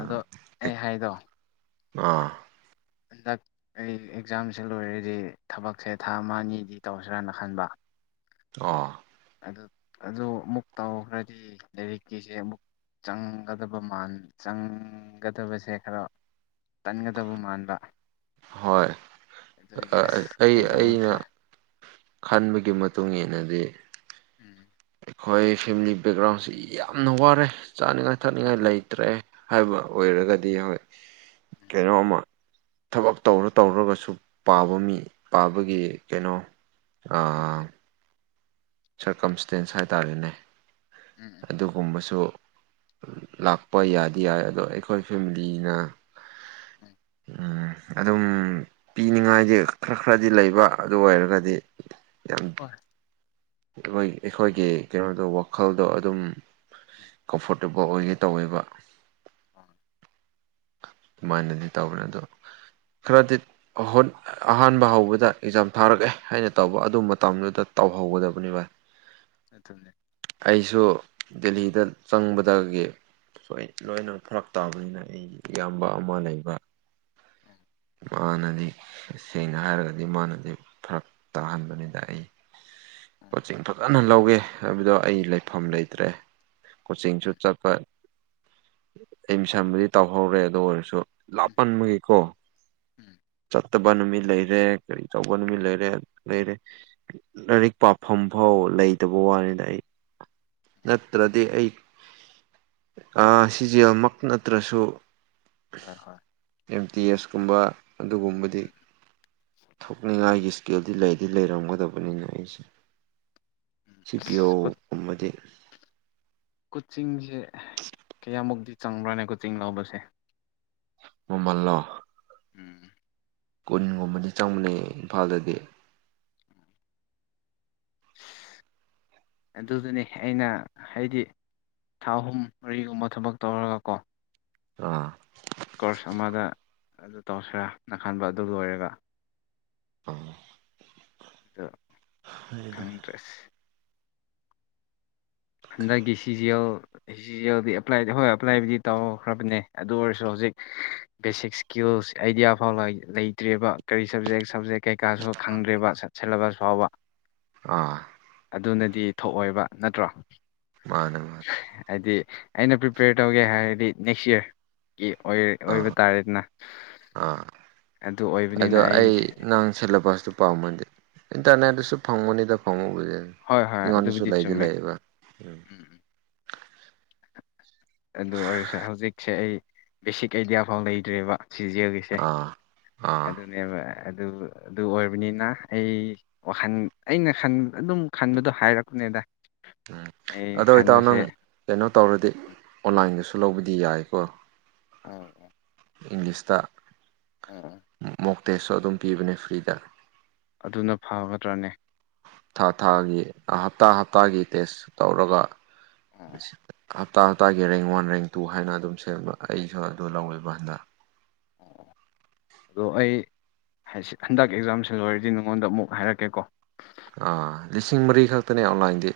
ꯑꯗꯣ ꯑꯩ ꯍꯥꯏꯗꯣ ꯑꯥ ꯍꯟꯗꯛ ꯑꯩ ꯑꯦꯛꯖꯥꯝꯁꯦ ꯂꯣꯏꯔꯗꯤ ꯊꯕꯛꯁꯦ ꯊꯥ ꯑꯃ ꯑꯅꯤꯗꯤ ꯇꯧꯁꯤ꯭ꯔꯥꯅ ꯈꯟꯕ ꯑꯣ ꯑꯗꯨ ꯑꯗꯨ ꯑꯃꯨꯛ ꯇꯧꯈ꯭ꯔꯗꯤ ꯂꯥꯏꯔꯤꯛꯀꯤꯁꯦ ꯑꯃꯨꯛ ꯆꯪꯒꯗꯕ ꯃꯥꯟ ꯆꯪꯒꯗꯕꯁꯦ ꯈꯔ ꯇꯟꯒꯗꯕ ꯃꯥꯟꯕ ꯍꯣꯏ ꯑꯗꯨꯒꯤ ꯑꯁ ꯑꯩ ꯑꯩꯅ ꯀꯩꯗꯧꯔꯁꯤꯔ ꯈꯟꯕꯒꯤ ꯃꯇꯨꯡ ꯏꯟꯅꯗꯤ ꯎꯝ ꯑꯩꯈꯣꯏ ꯐꯦꯃꯤꯂꯤ ꯕꯦꯛꯒ꯭ꯔꯥꯎꯟꯁꯤ ꯌꯥꯝꯅ ꯋꯥꯔꯦ ꯆꯥꯅꯤꯡꯉꯥꯏ ꯊꯛꯅꯤꯡꯉꯥꯏ ꯑꯗꯨꯅꯤ ꯂꯩꯇ꯭ꯔꯦ ꯍꯥꯏꯕ ꯑꯣꯏꯔꯒꯗꯤ ꯍꯣꯏ ꯎꯝ ꯀꯩꯅꯣꯝꯃ ꯊꯕꯛ ꯇꯧꯔ ꯇꯧꯔꯒꯁꯨ ꯄꯥꯕ ꯃꯤ ꯄꯥꯕꯒꯤ ꯀꯩꯅꯣ ꯎꯝ ꯑꯥ ꯎꯝ ꯁꯔꯀꯝꯁꯇꯦꯟꯁ ꯍꯥꯏꯇꯥꯔꯦꯅꯦ ꯎꯝ ꯎꯝ ꯑꯗꯨꯒꯨꯝꯕꯁꯨ ꯂꯥꯛꯄ ꯌꯥꯗꯤ ꯌꯥꯏ ꯑꯗꯣ ꯑꯩꯈꯣꯏ ꯐꯦꯃꯂꯤꯅ ꯎꯝ ꯎꯝ ꯑꯗꯨꯝ ꯄꯤꯅꯤꯡꯉꯥꯏꯗꯤ ꯈꯔ ꯈꯔꯗꯤ ꯂꯩꯕ ꯑꯗꯨ ꯑꯣꯏꯔꯒꯗꯤ ꯌꯥꯝ ꯍꯣꯏ ꯑꯩꯈꯣꯏꯒꯤ ꯀꯩꯅꯣꯗꯣ ꯋꯥꯈꯜꯗꯣ ꯑꯗꯨꯝ ꯎꯝ ꯀꯝꯐꯣꯔꯇꯦꯕꯜ ꯑꯣꯏꯒꯦ ꯇꯧꯋꯦꯕ [unintelligible] ꯃꯥꯏꯅꯗꯤ ꯇꯧꯔꯦ ꯑꯗꯨ ꯈꯔꯗꯤ ꯑꯍꯥꯟꯕ ꯍꯧꯕꯗ ꯑꯦꯛꯖꯥꯝ ꯊꯥꯔꯛꯑꯦ ꯍꯥꯏꯅ ꯇꯧꯕ ꯑꯗꯨ ꯃꯇꯝꯗꯨꯗ ꯇꯧ ꯇꯧꯍꯧ ꯒꯗꯕꯅꯦ ꯕꯥꯏ [unintelligible] ꯑꯩꯁꯨ ꯗꯦꯂꯤꯗ ꯆꯪꯕꯗꯒꯤ ꯁꯣꯏ ꯂꯣꯏꯅ ꯐꯔꯛ ꯇꯥꯕꯅꯤꯅ ꯑꯩ ꯏꯌꯥꯝꯕ ꯑꯃ ꯂꯩꯕ ꯎꯝ ꯃꯥꯥꯟꯅꯗꯤ ꯁꯦꯡꯅ ꯍꯥꯏꯔꯒꯗꯤ ꯃꯥꯅꯗꯤ ꯐꯔꯛ ꯇꯥꯍꯟꯕꯅꯤꯗ ꯑꯩ ꯎꯝ ꯄꯣꯠꯆꯤꯡ ꯐꯖꯅ ꯂꯧꯋꯦ ꯍꯥꯏꯕꯗꯣ ꯑꯩ ꯂꯩꯐꯝ ꯂꯩꯇ꯭ꯔꯦ ꯀꯣꯆꯤꯡꯁꯨ ꯎꯝ ꯆꯠꯄ ꯑꯦꯗꯃꯤꯁꯟꯕꯨꯗꯤ ꯇꯧꯍꯧꯔꯦ ꯑꯗꯨ ꯑꯣꯏꯔꯁꯨ ꯎꯝ ꯂꯥꯞꯃꯟꯕꯒꯤꯀꯣ ꯎꯝ ꯐꯠꯇꯕ ꯅꯨꯃꯤꯠ ꯂꯩꯔꯦ ꯀꯔꯤ ꯇꯧꯕ ꯅꯨꯃꯤꯠ ꯂꯩꯔꯦ ꯂꯩꯔꯦ ꯂꯥꯏꯔꯤꯛ ꯄꯥꯐꯝ ꯐꯥꯎ ꯂꯩꯇꯕ ꯋꯥꯅꯤꯗ ꯑꯩ ꯎꯝ ꯅꯠꯇ꯭ꯔꯗꯤ ꯑꯩ ꯁꯤꯖꯦꯜꯃꯛ ꯅꯠꯇ꯭ꯔꯁꯨ ꯍꯣꯏ ꯍꯣꯏ ꯑꯦꯝ ꯇꯤ ꯑꯦꯁ ꯀꯨꯝꯕ ꯑꯗꯨꯒꯨꯝꯕꯗꯤ ꯎꯝ ꯊꯣꯛꯅꯤꯡꯉꯥꯏꯒꯤ ꯏꯁꯀꯤꯜꯗꯤ ꯂꯩꯗꯤ ꯂꯩꯔꯝꯒꯗꯕꯅꯤꯅꯦ ꯑꯩꯁꯦ ꯎꯝ ꯁꯤ ꯄꯤꯌꯣ ꯑꯁ ꯒꯨꯝꯕꯗꯤ ꯀꯣꯆꯤꯡꯁꯦ ꯀꯌꯥꯃꯨꯛꯇꯤ ꯆꯪꯕ꯭ꯔꯥꯅꯦ ꯀꯣꯆꯤꯡ ꯂꯧꯕꯁꯦ ꯃꯃꯜꯂꯣ ꯎꯝ ꯀꯨꯟꯒꯨꯝꯕꯗꯤ ꯆꯪꯕꯅꯦ ꯏꯝꯐꯥꯜꯗꯗꯤ [inaudible] ꯑꯗꯨꯗꯨꯅꯤ ꯑꯩꯅ ꯍꯥꯏꯗꯤ ꯊꯥ ꯑꯍꯨꯝ ꯃꯔꯤꯒꯨꯝꯕ ꯊꯕꯛ ꯇꯧꯔꯒ ꯀꯣ ꯑꯥ ꯀꯣꯔꯁ ꯑꯃꯗ ꯑꯗꯨ ꯇꯧꯁꯦꯔꯥ ꯅꯥ ꯈꯟꯕ ꯑꯗꯨ ꯂꯣꯏꯔꯒ ꯎꯝ ꯑꯥ ꯈꯪꯗ꯭ꯔꯦ ꯑꯁ ꯍꯟꯗꯛꯀꯤ ꯁꯤꯖꯤ ꯑꯦꯜ ꯁꯤꯖꯤ ꯑꯦꯜꯗꯤ ꯍꯣꯏ ꯑꯦꯄ꯭ꯂꯥꯏꯕꯨꯗꯤ ꯇꯧꯈ꯭ꯔꯕꯅꯦ ꯑꯗꯨ ꯑꯣꯏꯔꯁꯨ ꯍꯧꯖꯤꯛ ꯕꯦꯁꯤꯛ ꯏꯁꯀꯤꯜꯁ ꯑꯩꯗꯤꯌꯥ ꯐꯥꯎ ꯂꯩꯇ꯭ꯔꯦꯕ ꯀꯔꯤ ꯁꯕꯖꯦꯛ ꯁꯞꯖꯦꯛ ꯀꯩꯀꯥꯁꯨ ꯈꯪꯗ꯭ꯔꯦꯕ ꯁꯦꯂꯦꯕꯁ ꯐꯥꯎꯕ ꯑꯥ ꯑꯗꯨꯅꯗꯤ ꯊꯣꯛꯑꯣꯏꯕ ꯅꯠꯇ꯭ꯔꯣ ꯃꯥꯅꯦ ꯃꯥꯅꯦ ꯍꯥꯏꯗꯤ ꯑꯩꯅ ꯄ꯭ꯔꯤꯄꯦꯌꯔ ꯇꯧꯒꯦ ꯍꯥꯏꯔꯗꯤ ꯅꯦꯛꯁ ꯌꯥꯔ ꯒꯤ ꯑꯣꯏ ꯑꯣꯏꯕ ꯑꯥ ꯇꯥꯔꯦꯗꯅ ꯑꯥ ꯑꯗꯨ ꯑꯣꯏꯕꯅꯤꯅ ꯑꯗꯣ ꯑꯩ ꯅꯪ ꯁꯦꯂꯦꯕꯁꯇꯣ ꯄꯥꯝꯃꯗꯤ ꯏꯟꯇꯔꯅꯦꯠꯇꯁꯨ ꯐꯪꯕꯅꯤꯗ ꯐꯪꯪꯕꯨꯗꯤ ꯑꯦ ꯍꯣꯏ ꯍꯣꯏ ꯑꯩꯉꯣꯟꯗꯁꯨꯨ ꯑꯗꯨꯕꯨꯗꯤ ꯂꯩꯥꯗꯤ ꯆꯨꯝꯃꯦ ꯂꯩꯌꯦꯕ ꯎꯝ ꯑꯗꯨ ꯑꯣꯏꯔꯁꯨ ꯍꯧꯖꯤꯛꯁꯦ ꯑꯩ ꯕꯦꯁꯤꯛ ꯑꯥꯏꯗꯤꯌꯥ ꯐꯥꯎ ꯂꯩꯇ꯭ꯔꯦꯕ ꯁꯤꯖꯤꯑꯣꯒꯤꯁꯦ ꯑꯥ ꯑꯥ ꯑꯗꯨꯅꯦꯕ ꯑꯗꯨ ꯑꯗꯨ ꯑꯣꯏꯔꯕꯅꯤꯅ ꯑꯩ ꯋꯥꯈꯜ ꯑꯩꯅ ꯈꯟ ꯑꯗꯨꯝ ꯈꯟꯕꯗꯣ ꯍꯥꯏꯔꯛꯄꯅꯦ ꯀꯗꯥꯢ ꯎꯝ ꯑꯗꯣ ꯏꯇꯥꯎ ꯅꯪ ꯀꯩꯅꯣ ꯇꯧꯔꯗꯤ ꯑꯣꯟꯂꯥꯏꯟꯗꯁꯨ ꯂꯧꯕꯗꯤ ꯌꯥꯏꯀꯣ ꯑꯣ ꯏꯪꯂꯤꯁꯇ ꯑꯣ ꯃꯣꯛ ꯇꯦꯁꯁꯨ ꯑꯗꯨꯝ ꯄꯤꯕꯅꯦ ꯐ꯭ꯔꯤꯗ ꯑꯗꯨꯅ ꯐꯒꯗ꯭ꯔꯅꯦ ꯊꯥ ꯊꯥꯒꯤ ꯍꯞꯇꯥ ꯍꯞꯇꯥꯒꯤ ꯇꯦꯁ ꯇꯧꯔꯒ ꯑꯣ ꯍꯞꯇꯥ ꯍꯞꯇꯥꯒꯤ ꯔꯦꯡ ꯋꯥꯟ ꯔꯦꯡ ꯇꯨ ꯍꯥꯏꯅ ꯑꯗꯨꯝ ꯁꯦꯝꯕ ꯑꯩꯁꯨ ꯑꯗꯨ ꯂꯧꯋꯦꯕ ꯍꯟꯗꯛ [unintelligible] ꯑꯗꯣ ꯑꯩ ꯍꯩꯁ ꯍꯟꯗꯛ ꯑꯦꯛꯖꯥꯝꯁꯦ ꯂꯣꯏꯔꯗꯤ ꯅꯉꯣꯟꯗ ꯑꯃꯨꯛ ꯍꯥꯏꯔꯛꯀꯦꯀꯣ ꯑꯥ ꯂꯤꯁꯤꯡ ꯃꯔꯤ ꯈꯛꯇꯅꯦ ꯑꯣꯟꯂꯥꯏꯟꯗꯤ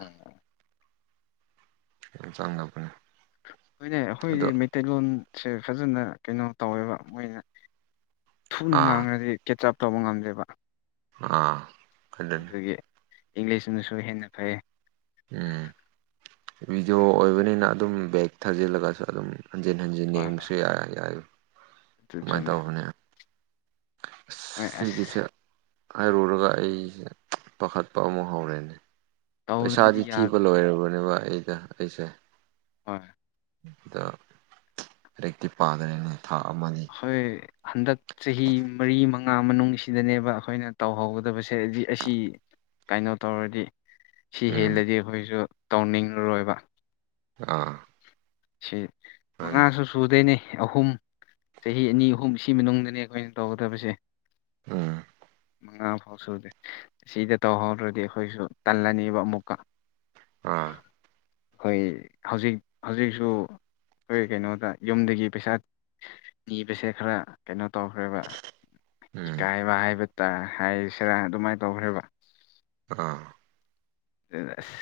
ꯑꯣ [unintelligible] ꯍꯣꯏꯅꯦ ꯑꯈꯣꯏꯗꯤ ꯑꯗꯣ ꯃꯩꯇꯩꯂꯣꯟ ꯁꯦ ꯐꯖꯟꯅ ꯀꯩꯅꯣ ꯇꯧꯋꯦꯕ ꯃꯣꯏꯅ ꯊꯨꯅ ꯑꯥ ꯉꯥꯡꯉꯗꯤ ꯀꯦꯠꯆꯞ ꯇꯧꯕ ꯉꯝꯗꯦꯕ ꯑꯥ ꯑꯗꯨꯅꯤ ꯑꯗꯨꯒꯤ ꯏꯪꯂꯤꯁꯅꯁꯨ ꯍꯦꯟꯅ ꯐꯩꯌꯦ ꯎꯝ ꯕꯤꯗ꯭ꯌꯣ ꯑꯣꯏꯕꯅꯤꯅ ꯑꯗꯨꯝ ꯕꯦꯛ ꯊꯥꯖꯤꯜꯂꯒꯁꯨ ꯑꯗꯨꯝ ꯍꯟꯖꯤꯟ ꯍꯟꯖꯤꯟ ꯍꯣꯏ ꯍꯣꯏ ꯌꯦꯡꯕꯁꯨ ꯌꯥꯏ ꯌꯥꯏ ꯑꯗꯨ ꯀꯃꯥꯏ ꯆꯨꯝꯃꯦ ꯇꯧꯕꯅꯦ ꯍꯣꯏ ꯑꯁ ꯁꯤꯒꯤꯁꯦ ꯍꯥꯏꯔꯨꯔꯒ ꯑꯩꯁꯦ ꯄꯥꯈꯠꯄ ꯑꯃꯨꯛ ꯍꯧꯔꯦꯅꯦ ꯄꯩꯁꯥꯗꯤ ꯇꯧꯗ꯭ꯔꯗꯤ ꯊꯤꯕ ꯌꯥꯗꯕꯅꯦ ꯂꯣꯏꯔꯕꯅꯦꯕ ꯑꯩꯗ ꯑꯩꯁꯦ ꯍꯣꯏ ꯗꯣ ꯂꯥꯢꯔꯤꯛꯇꯤ ꯄꯥꯗꯔꯦꯅꯦ ꯊꯥ ꯑꯃꯅꯤ ꯑꯩꯈꯣꯏ ꯍꯟꯗꯛ ꯆꯍꯤ ꯃꯔꯤ ꯃ ꯉꯥꯥ ꯃꯅꯨꯡꯁꯤꯗꯅꯦꯕ ꯑꯈꯣꯏꯅ ꯇꯧꯍꯧꯒꯗꯕꯁꯦ ꯑꯁꯤ ꯀꯩꯅꯣ ꯇꯧꯔꯗꯤ ꯁꯤ ꯎꯝ ꯍꯦꯜꯂꯗꯤ ꯑꯈꯣꯏꯁꯨ ꯇꯧꯅꯤꯡꯑꯥꯔꯣꯏꯕ ꯑꯥ ꯁꯤ ꯍꯣꯏ ꯃꯉꯥꯁꯨ ꯁꯨꯗꯣꯏꯅꯦ ꯑꯍꯨꯝ ꯆꯍꯤ ꯑꯅꯤ ꯑꯍꯨꯝ ꯁꯤ ꯃꯅꯨꯡꯗꯅꯦ ꯑꯈꯣꯏꯅ ꯇꯧꯒꯗꯕꯁꯦ ꯎꯝ ꯃꯉꯥ ꯐꯥꯎ ꯁꯨꯗꯦ ꯑꯁꯤꯗ ꯇꯧꯍꯧꯗꯔꯗꯤ ꯑꯩꯈꯣꯏꯁꯨ ꯇꯜꯂꯅꯤꯕ ꯑꯃꯨꯛꯀ ꯑꯥ ꯍꯣꯏ ꯍꯧꯖꯤꯛ ꯍꯧꯖꯤꯛꯁ ꯗꯨ ꯈꯣꯏ ꯀꯩꯅꯣꯗ ꯌꯨꯝꯗꯒꯤ ꯄꯩꯁꯥ ꯅꯤꯕꯁꯦ ꯈꯔ ꯀꯩꯅꯣ ꯇꯧꯈ꯭ꯔꯦꯕ ꯎꯝ ꯏꯀꯥꯏꯕ ꯍꯥꯏꯕ ꯇꯥ ꯍꯥꯏꯁꯤꯔꯥ ꯑꯗꯨꯃꯥꯏ ꯇꯧꯈ꯭ꯔꯦꯕ ꯑꯥ ꯗꯅ ꯑꯁ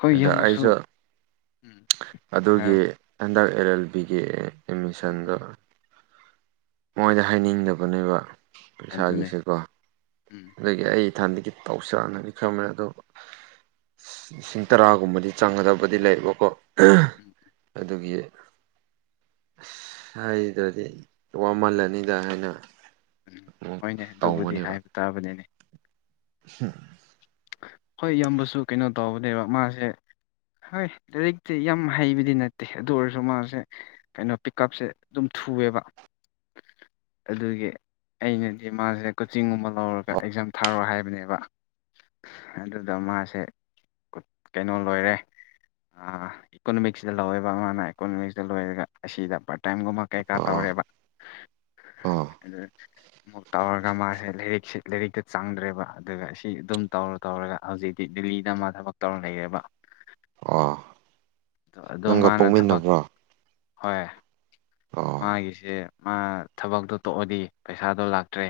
ꯑꯩꯈꯣꯏ ꯑꯗ ꯏꯌꯥꯝꯕꯁꯨ ꯑꯩꯁꯨ ꯎꯝ ꯑꯗꯨꯒꯤ ꯍꯥꯏꯔꯣ ꯍꯟꯗꯛ ꯑꯦꯜ ꯂꯦꯜ ꯕꯤꯒꯤ ꯎꯝ ꯑꯦꯃꯤꯁꯟꯗꯣ ꯎꯝ ꯃꯣꯏꯗ ꯍꯥꯏꯅꯤꯡꯗꯕꯅꯦꯕ ꯑꯗꯨꯅꯦ ꯄꯩꯁꯥꯒꯤꯁꯦꯀꯣ ꯎꯝ ꯑꯗꯨꯒꯤ ꯑꯩ ꯏꯊꯟꯗꯒꯤ ꯇꯧꯁꯤꯔꯥꯅꯗꯤ ꯈꯟꯕꯅꯦ ꯑꯗꯣ ꯂꯤꯁꯤꯡ ꯇꯔꯥꯒꯨꯝꯕꯗꯤ ꯆꯪꯒꯗꯕꯗꯤ ꯂꯩꯕꯀꯣ ꯎꯝ ꯑꯗꯨꯒꯤ ꯑꯁ ꯍꯥꯏꯗ꯭ꯔꯗꯤ ꯋꯥꯃꯜꯂꯅꯤꯗꯥ ꯍꯥꯏꯅ ꯑꯃꯨꯛ ꯍꯣꯏꯅꯦ ꯑꯗꯨꯕꯨꯗꯤ ꯍꯥꯏꯕ ꯇꯥꯕꯅꯤꯅꯦ ꯍꯨꯝ ꯈꯣꯏ ꯏꯌꯥꯝꯕꯁꯨ ꯀꯩꯅꯣ ꯇꯧꯕꯅꯦꯕ ꯃꯥꯁꯦ ꯍꯥꯏ ꯂꯥꯏꯔꯤꯛꯇꯤ ꯌꯥꯝ ꯍꯩꯕꯗꯤ ꯅꯠꯇꯦ ꯑꯗꯨ ꯑꯣꯏꯔꯖꯨ ꯃꯥꯁꯦ ꯀꯩꯅꯣ ꯄꯤꯛ ꯀꯞꯁꯦ ꯑꯗꯨꯝ ꯊꯨꯋꯦꯕꯥ [inaudible] ꯑꯗꯨꯒꯤ ꯑꯩꯅꯗꯤ ꯃꯥꯖꯦ ꯀꯣꯆꯤꯡꯒꯨꯝꯕ ꯂꯧꯔꯒ ꯑꯦꯛꯖꯥꯝ ꯊꯥꯔꯣ ꯍꯥꯏꯕꯅꯦꯕꯥ [unintelligible] ꯑꯗꯨꯗ ꯃꯥꯁꯦ ꯀꯨꯠ ꯀꯩꯅꯣ ꯂꯣꯏꯔꯦ ꯑꯥ ꯏꯀꯣꯅꯣꯃꯤꯛꯁꯁꯤꯗ ꯂꯧꯋꯦꯕꯥ ꯃꯥꯅ ꯏꯀꯣꯅꯣꯃꯤꯛꯁꯇ ꯂꯣꯏꯔꯒ ꯑꯁꯤꯗ ꯄꯥꯔꯠ ꯇꯥꯏꯝꯒꯨꯝꯕ ꯀꯩꯀꯥ ꯑꯥ ꯇꯧꯔꯦꯕꯥ ꯑꯥ [unintelligible] ꯃꯨꯛ ꯇꯧꯔꯒ ꯃꯥꯁꯦ ꯂꯥꯏꯔꯤꯛꯁꯤ ꯂꯥꯏꯔꯤꯛꯀ ꯆꯪꯗ꯭ꯔꯦꯕ ꯑꯗꯨꯅ ꯁꯤ ꯑꯗꯨꯝ ꯇꯧꯔ ꯇꯧꯔꯒ ꯍꯧꯖꯤꯛꯇꯤ ꯗꯤꯜꯂꯤꯗ ꯃꯥ ꯊꯕꯛ ꯇꯧꯔ ꯂꯩꯔꯦꯕꯥ ꯑꯣ ꯅꯪꯒ ꯃꯥꯅ ꯊꯕꯛ ꯄꯣꯛꯃꯤꯟꯅꯕ꯭ꯔꯣ ꯍꯣꯏ ꯑꯣ ꯃꯥꯒꯤꯁꯦ ꯃꯥ ꯊꯕꯛꯇꯣ ꯇꯣꯛꯑꯗꯤ ꯄꯩꯁꯥꯗꯣ ꯂꯥꯛꯇ꯭ꯔꯦ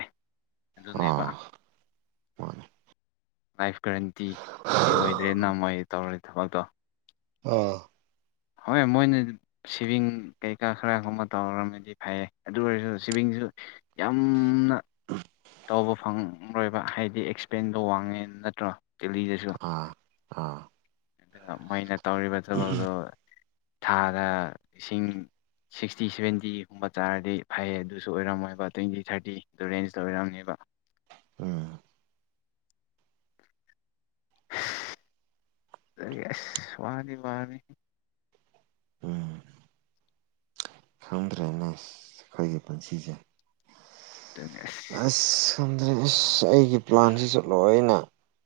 ꯑꯗꯨꯅꯦꯕꯥ ꯑꯥ ꯃꯥꯅꯦ ꯂꯥꯏꯐ ꯒꯔꯦꯟꯇꯤ ꯗꯤ ꯑꯣꯏꯗꯦꯅ ꯃꯣꯏ ꯇꯧꯔꯤ ꯊꯕꯛꯇꯣ ꯑꯥ ꯍꯣꯏ ꯃꯣꯏꯅ ꯁꯤꯚꯤꯡ ꯀꯩꯀꯥ ꯈꯔꯒꯨꯝꯕ ꯇꯧꯔꯝꯃꯗꯤ ꯐꯩꯌꯦ ꯑꯗꯨ ꯑꯣꯏꯔꯁꯨ ꯁꯤꯚꯤꯡ [unintelligible] ꯌꯥꯝꯅ [unintelligible] ꯇꯧꯕ ꯐꯪꯔꯣꯏꯕ ꯍꯥꯏꯗꯤ ꯑꯦꯁꯄꯦꯟꯗꯣ ꯋꯥꯡꯉꯦ ꯅꯠꯇ꯭ꯔ ꯗꯦꯜꯂꯤꯗꯁꯨ ꯑꯥ ꯑꯥ [unintelligible] ꯃꯣꯏꯅ ꯇꯧꯔꯤꯕ ꯊꯕꯛꯇꯣ ꯊꯥꯗ ꯏꯁꯤꯡ ꯁꯤꯛꯁꯇꯤ ꯁꯚꯦꯟꯇꯤꯒꯨꯝꯕ ꯆꯥꯔꯗꯤ ꯐꯩꯌꯦ ꯑꯗꯨꯁꯨ ꯑꯣꯏꯔꯝꯃꯣꯏꯕ ꯇ꯭ꯨꯋꯦꯇꯤ ꯊꯥꯔꯇꯤ ꯔꯦꯟꯖꯇ ꯑꯣꯏꯔꯝꯅꯦꯕ [unintelligible] ꯎꯝ [unintelligible] ꯑꯁ ꯀꯩꯒꯤ ꯑꯁ ꯋꯥꯒꯤ ꯋꯥꯅꯤ ꯎꯝ ꯈꯪꯗ꯭ꯔꯦꯅꯦ ꯑꯈꯣꯏꯒꯤ ꯄꯨꯟꯁꯤꯁꯦ ꯗꯨꯅꯦ ꯑꯁ ꯈꯪꯗ꯭ꯔꯦ ꯑꯁ ꯑꯩꯒꯤ ꯄ꯭ꯂꯥꯟꯖꯤꯁꯨ ꯂꯣꯏꯅ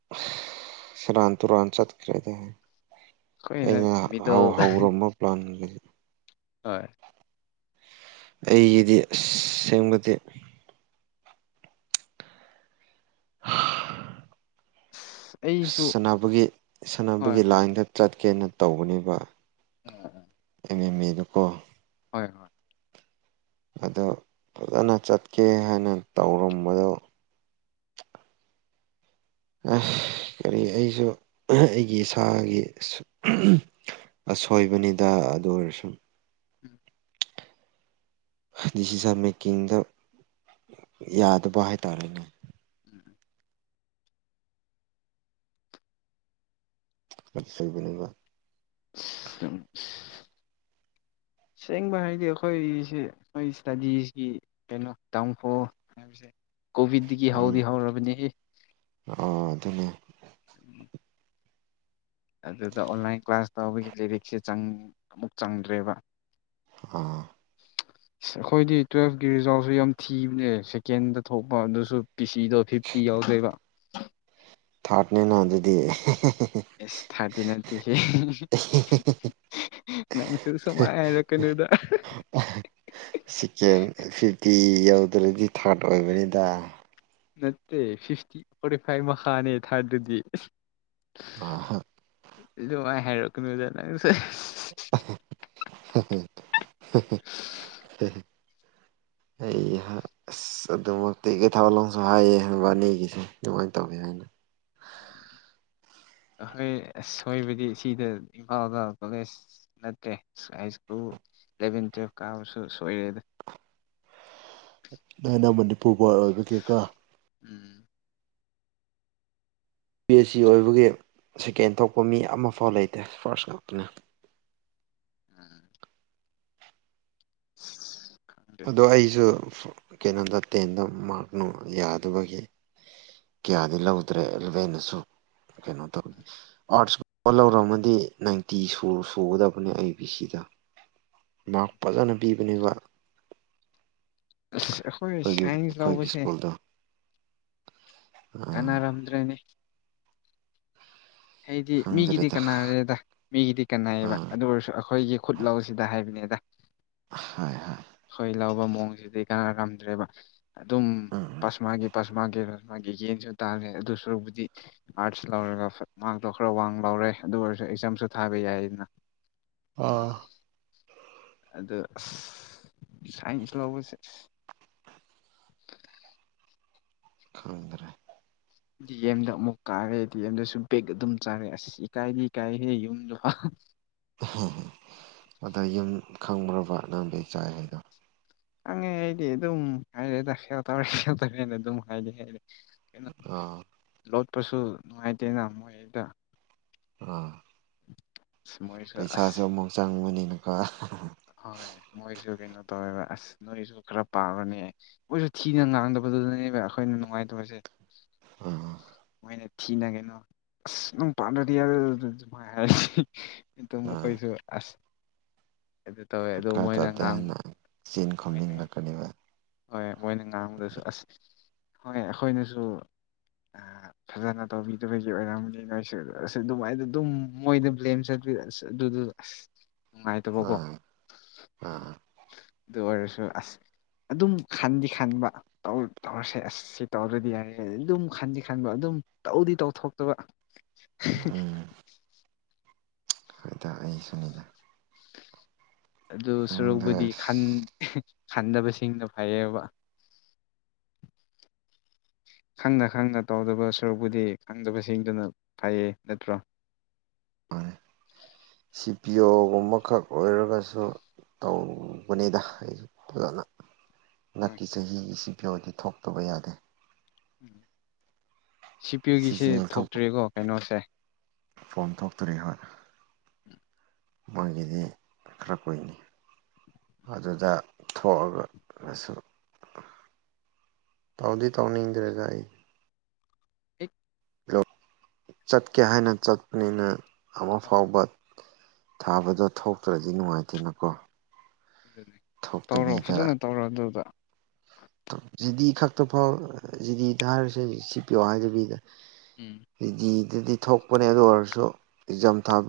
[unintelligible] ꯁꯦꯔꯥꯟ ꯇꯨꯔꯥꯟ ꯆꯠꯈ꯭ꯔꯅꯦ ꯑꯩꯈꯣꯏꯅ ꯑꯩꯅ ꯍꯧ ꯃꯤꯗꯜ ꯍꯧꯔꯝꯕ ꯄ꯭ꯂꯥꯟꯒꯩ ꯑꯥꯏ ꯑꯩꯒꯤꯗꯤ ꯑꯁ ꯁꯦꯡꯕꯗꯤ ꯑꯁ ꯑꯩꯁꯨ ꯁꯥꯟꯅꯕꯒꯤ ꯍꯣꯏ ꯁꯥꯟꯅꯕꯒꯤ ꯂꯥꯏꯟꯗ ꯆꯠꯀꯦꯅ ꯇꯧꯕꯅꯦꯕꯥ [unintelligible] [unintelligible] ꯀꯣ ꯍꯣꯏ ꯍꯣꯏ ꯑꯗꯣ ꯐꯖꯅ ꯆꯠꯀꯦ ꯍꯥꯏꯅ ꯇꯧꯔꯝꯕꯗꯣ ꯑꯁ ꯀꯔꯤ ꯑꯩꯁꯨ ꯑꯩꯒꯤ ꯏꯁꯥꯒꯤ [unintelligible] ꯁꯣꯏꯕꯅꯤꯗ ꯑꯗꯨ ꯑꯣꯏꯔꯁꯨꯨ ꯎꯝ ꯗꯤꯁꯤꯖꯟ ꯃꯦꯀꯤꯡꯗ ꯌꯥꯗꯕ ꯍꯥꯏꯇꯥꯔꯦꯅꯦ [unintelligible] ꯑ ꯁ ꯁꯣꯏꯕꯅꯦꯕ [unintelligible] [inaudible] ꯁꯦꯡꯕ ꯍꯥꯏꯔꯗꯤ ꯑꯩꯈꯣꯏꯁꯦ ꯑꯩ ꯏꯁꯇꯥꯗꯤꯁꯤ ꯀꯩꯅꯣ ꯇꯥꯡꯈꯨꯜ ꯍꯥꯏꯕꯁꯦ ꯀꯣꯚꯤꯠꯇꯤꯒꯤ ꯎꯝ ꯍꯧꯗꯤ ꯍꯧꯔꯕꯅꯦꯍꯦ ꯑꯣ ꯑꯗꯨꯅꯦ ꯑꯗꯨꯗ ꯑꯣꯟꯂꯥꯏꯟ ꯀ꯭ꯂꯥꯁ ꯇꯧꯕꯒꯤ ꯂꯤꯏꯔꯤꯛꯁꯦ ꯆꯪ ꯑꯃꯨꯛ ꯆꯪꯗ꯭ꯔꯦꯕ ꯑꯥ ꯑꯩꯈꯣꯏꯗꯤ ꯇꯨꯋꯦꯜꯞꯀꯤ ꯔꯤꯖꯥꯜꯠꯁꯨ ꯌꯥꯝ ꯊꯤꯕꯅꯦ ꯁꯦꯀꯦꯟꯗ ꯊꯣꯛꯄ ꯑꯗꯨꯁꯨ ꯄꯤ ꯁꯤꯗꯣ ꯐꯤꯐꯇꯤ ꯌꯥꯎꯗ꯭ꯔꯦꯕ ꯊꯥꯔꯠꯅꯦꯅ ꯑꯗꯨꯗꯤ ꯑꯦꯁ ꯊꯔꯇꯇꯤ ꯅꯠꯇꯦꯍꯦ ꯅꯪꯁꯨ ꯁꯃꯥꯏ ꯍꯥꯏꯔꯛꯀꯅꯨ ꯑꯗꯨꯗ ꯑꯍ ꯁꯦꯀꯦꯟ ꯐꯤꯐꯇꯤ ꯌꯧꯗ꯭ꯔꯗꯤ ꯊꯥꯔꯠ ꯑꯣꯏꯕꯅꯤꯗ ꯅꯠꯇꯦ ꯐꯐꯇꯤ ꯐꯣꯔꯇꯤ ꯐꯥꯏ ꯃꯈꯥꯅꯦ ꯊꯥꯔꯇꯨꯗꯤ ꯑꯗꯨꯃꯥꯏꯅ ꯍꯥꯏꯔꯛꯀꯅꯨꯗ ꯅꯪꯁꯨ [unintelligible] ꯑꯩꯍ ꯑꯁ ꯑꯗꯨꯃꯛꯇꯤ ꯀꯩ ꯊꯥꯋꯥꯂꯣꯡꯁꯨ ꯍꯥꯏꯌꯦꯕ ꯑꯅꯤꯒꯤꯁꯦ ꯑꯗꯨꯃꯥꯏꯅ ꯇꯧꯋꯦ ꯍꯥꯏꯅ [unintelligible] ꯑꯩꯈꯣꯏ ꯑꯁꯣꯏꯕꯗꯤ ꯁꯤꯗ ꯏꯝꯐꯥꯜꯒ ꯀꯣꯂꯦꯖ ꯅꯠꯇ꯭ꯔꯦ ꯍꯥꯏꯁ꯭ꯀꯨꯜ ꯢꯂꯕꯦꯟ ꯇꯨꯌꯦꯞ ꯀꯥꯕꯁꯨ ꯁꯣꯏꯔꯦꯗ ꯅꯩꯅ ꯃꯅꯤꯄꯨꯔ ꯕꯣꯔꯠ ꯑꯣꯏꯕꯒꯤꯀꯣ ꯎꯝ ꯕꯤ ꯑꯦꯆ ꯁꯤ ꯑꯣꯏꯕꯒꯤ ꯁꯦꯀꯦꯟ ꯊꯣꯛꯄ ꯃꯤ ꯑꯃꯐꯥꯎ ꯂꯩꯇꯦ ꯐꯥꯔꯁ ꯉꯥꯛꯇꯅꯤ ꯎꯝ [unintelligible] ꯑꯗꯣ ꯑꯩꯁꯨ ꯀꯩꯅꯣꯗ ꯇꯦꯟꯗꯣ ꯃꯥꯔꯛ ꯌꯥꯗꯕꯒꯤ ꯀꯌꯥꯗꯤ ꯂꯧꯗ꯭ꯔꯦ ꯑꯦꯜꯚꯦꯟꯅꯁꯨ ꯀꯩꯅꯣ ꯇꯧ ꯑꯥꯔꯠꯁꯀꯨꯝꯕ ꯂꯧꯔꯝꯃꯗꯤ ꯅꯥꯏꯟꯇꯤ ꯁꯨ ꯁꯨꯒꯗꯕꯅꯦ ꯑꯩ ꯄꯤ ꯁꯤꯗ ꯃꯥꯔꯛ ꯐꯖꯅ ꯄꯤꯕꯅꯦꯕ ꯑꯩꯈꯣꯏ ꯑꯩꯈꯣꯏꯒꯤ ꯁꯥꯏꯟꯁ ꯑꯩꯈꯣꯏꯒꯤ ꯂꯧꯕꯁꯦ ꯁ꯭ꯀꯨꯜꯗꯣ ꯎꯝ ꯀꯟꯅꯥꯔꯝꯗ꯭ꯔꯦꯅꯦ ꯍꯥꯏꯗꯤ ꯃꯤꯒꯤꯗꯤ ꯈꯪꯗ꯭ꯔꯦꯗ ꯀꯅꯥꯔꯦꯗ ꯃꯤꯒꯤꯗꯤ ꯀꯅꯥꯌꯦꯕ ꯎꯝ ꯑꯗꯨ ꯑꯣꯏꯔꯁꯨ ꯑꯩꯈꯣꯏꯒꯤ ꯈꯨꯠ ꯂꯧꯁꯤꯗ ꯍꯥꯏꯕꯅꯦꯗ ꯍꯣꯏ ꯍꯣꯏ ꯍꯣꯏ ꯂꯧꯕꯨ ꯑꯣꯡꯁꯤꯗꯤ ꯀꯅꯥ ꯉꯝꯗ꯭ꯔꯦꯕ ꯑꯗꯨꯝ ꯎꯝ ꯄꯁꯃꯥꯒꯤ ꯄꯁ ꯃꯥꯒꯤ ꯃꯥꯒꯤ ꯌꯦꯟꯁꯨ ꯇꯥꯔꯦ ꯑꯗꯨꯁꯔꯨꯛꯕꯨꯗꯤ ꯑꯥꯔꯠꯁ ꯂꯧꯔꯒ ꯃꯥꯔꯛꯇꯣ ꯈꯔ ꯋꯥꯡ ꯂꯧꯔꯦ ꯑꯗꯨ ꯑꯣꯏꯔꯁꯨ ꯑꯦꯛꯖꯥꯝꯁꯨ ꯊꯥꯕ ꯌꯥꯏꯗꯅ ꯑꯥ ꯑꯗꯣ ꯁꯥꯏꯟꯁ ꯂꯧꯕꯁꯦ [unintelligible] ꯈꯪꯗꯔꯦ ꯗꯤ ꯑꯦꯝꯗ ꯑꯃꯨꯛ ꯀꯥꯔꯦ ꯗꯤ ꯑꯦꯝꯗꯁꯨ ꯕꯦꯛ ꯑꯗꯨꯝ ꯆꯥꯔꯦ ꯑꯁ ꯏꯀꯥꯏꯗꯤ ꯏꯀꯥꯏꯍꯦ ꯌꯨꯝꯗꯣ ꯑꯗ ꯌꯨꯝ ꯈꯪꯈ꯭ꯔꯕ ꯅꯪ ꯕꯦꯛ ꯆꯥꯏ ꯍꯥꯏꯕꯗꯣ ꯍꯪꯉꯦ ꯍꯥꯏꯗꯤ ꯑꯗꯨꯝ ꯍꯥꯏꯔꯦꯗ ꯁꯦꯌꯔ ꯇꯧꯔꯦ ꯑꯗꯨꯝ ꯍꯥꯏꯗꯤ ꯍꯥꯏꯌꯦ ꯑꯥ ꯑꯗꯨꯁꯨ ꯅꯨꯡꯉꯥꯏꯇꯦꯅ ꯃꯣꯏꯗ ꯑꯥ ꯃꯣꯏꯁꯨ ꯑꯁ ꯄꯩꯁꯥꯁꯨ ꯑꯃꯨꯛ ꯆꯪꯕꯅꯤꯅꯀꯣ ꯍꯣꯏ ꯃꯣꯏꯁꯨ ꯀꯩꯅꯣ ꯇꯧꯋꯦꯕ ꯑꯁ ꯅꯣꯏꯁꯨ ꯈꯔ ꯄꯥꯎꯋꯣꯅꯦ ꯃꯣꯏꯁꯨ ꯊꯤꯅ ꯉꯥꯡꯗꯕꯗꯨꯗꯅꯦꯕ ꯑꯩꯈꯣꯏ ꯅꯨꯡꯉꯥꯏꯗꯕꯁꯦ ꯑꯥ ꯃꯤꯅ ꯊꯤꯅꯀꯦꯅꯣ ꯑꯁ ꯅꯪ ꯄꯥꯟꯗꯗꯤꯃꯥꯏ [unintelligible] ꯑꯗꯨꯝ ꯎꯝ ꯑꯩꯈꯣꯏꯁꯨ ꯑꯁ ꯑꯗꯨ ꯇꯧꯋꯦ ꯑꯗꯨ ꯃꯣꯏꯅ [unintelligible] ꯉꯥꯡꯕ ꯍꯥꯏꯅ ꯆꯤꯟ ꯃꯣꯏꯅ ꯈꯨꯝꯅꯤꯡꯂꯛꯀꯅꯤꯕ ꯍꯣꯏ ꯃꯣꯏꯅ ꯉꯥꯡꯕꯗꯁꯨ ꯑꯁ ꯍꯣꯏ ꯑꯩꯈꯣꯏꯅꯁꯨ [unintelligible] ꯐꯖꯅ ꯇꯧꯕꯤꯗꯕꯒꯤ ꯑꯣꯏꯔꯝꯅꯤꯗꯁꯨ ꯑꯁ ꯑꯗꯨꯃꯥꯏꯅ ꯑꯗꯨꯝ ꯃꯣꯏꯗ ꯕ꯭ꯂꯦꯝ ꯆꯠꯄꯤꯔ ꯑꯁ ꯑꯗꯨꯗꯨ ꯑꯁ ꯅꯨꯡꯉꯥꯏꯇꯕꯀꯣ ꯑꯥ ꯑꯥ ꯗꯨ ꯑꯣꯏꯔꯁꯨ ꯑꯁ ꯑꯗꯨꯝ ꯈꯟꯗꯤ ꯈꯟꯕ ꯇꯧꯔ ꯇꯧꯔꯁꯦ ꯑꯁ ꯁꯤ ꯇꯧꯔꯗꯤ ꯌꯥꯔꯦ ꯑꯗꯨꯝ ꯈꯟꯗꯤ ꯈꯟꯕ ꯑꯗꯨꯝ ꯇꯧꯗꯤ ꯇꯧꯊꯣꯛꯇꯕ ꯎꯝ ꯍꯣꯏꯗ ꯑꯩ ꯁꯨꯅꯤꯗ ꯑꯗꯨ ꯁꯨꯔꯣꯛꯄꯨꯗꯤ ꯈꯟ ꯑꯁ ꯈꯟꯗꯕꯁꯤꯡꯅ ꯐꯩꯌꯦꯕ [inaudible] ꯈꯪꯅ ꯈꯪꯅ ꯇꯧꯗꯕ ꯁꯔꯨꯛꯄꯨꯗꯤ ꯈꯪꯗꯕꯁꯤꯡꯗꯨꯅ ꯐꯩꯌꯦ ꯅꯠꯇ꯭ꯔꯣ [inaudible] ꯁꯤ ꯄꯤ ꯑꯣꯒꯨꯝꯕꯈꯛ ꯑꯣꯏꯔꯒꯁꯨ ꯇꯧꯕꯅꯦꯗ ꯑꯩꯁꯨ ꯐꯖꯅ ꯍꯣꯏ ꯅꯛꯀꯤ ꯆꯍꯤ ꯁꯤ ꯄꯤ ꯌꯣꯗꯤ ꯊꯣꯛꯇꯕ ꯌꯥꯗꯦ ꯎꯝ ꯁꯤ ꯄꯤ ꯌꯨꯒꯤꯁꯦ ꯁꯤꯖꯤꯅꯦꯜ ꯊꯣꯛ ꯊꯣꯛꯇ꯭ꯔꯦꯀꯣ ꯀꯩꯅꯣꯁꯦ ꯐꯣꯝ ꯊꯣꯛꯇ꯭ꯔꯤ ꯍꯣꯏ ꯃꯣꯏꯒꯤꯗꯤ ꯈꯔ ꯀꯨꯏꯅꯤ ꯑꯗꯨꯗ ꯊꯣꯛꯑꯒꯒꯁꯨ ꯇꯧꯗꯤ ꯇꯧꯅꯤꯡꯗ꯭ꯔꯦꯗ ꯑꯩ ꯑꯦꯛ ꯂꯣꯛ ꯆꯠꯀꯦ ꯍꯥꯏꯅ ꯆꯠꯄꯅꯤꯅ ꯑꯃ ꯍꯣꯏ ꯐꯥꯎꯕ ꯊꯥꯕꯗꯣ ꯊꯣꯛꯇ꯭ꯔꯗꯤ ꯅꯨꯡꯉꯥꯏꯇꯦꯅꯀꯣ ꯑꯗꯨꯅꯦ ꯇꯧꯔꯣ ꯊꯣꯛꯇꯕꯤꯗ ꯐꯖꯅ ꯇꯧꯔꯣ ꯑꯗꯨꯗ ꯖꯤꯗꯤ ꯈꯛꯇ ꯐꯥꯎ ꯖꯤꯗꯤꯗ ꯍꯥꯏꯔꯁꯦ ꯁꯤ ꯄꯤ ꯌꯣ ꯍꯥꯏꯗꯕꯤꯗ ꯎꯝ ꯗꯤ ꯗꯤ ꯗꯗꯤ ꯊꯣꯛꯄꯅꯦ ꯑꯗꯨ ꯑꯣꯏꯔꯁꯨ ꯑꯦꯛꯖꯥꯝ ꯊꯥꯕ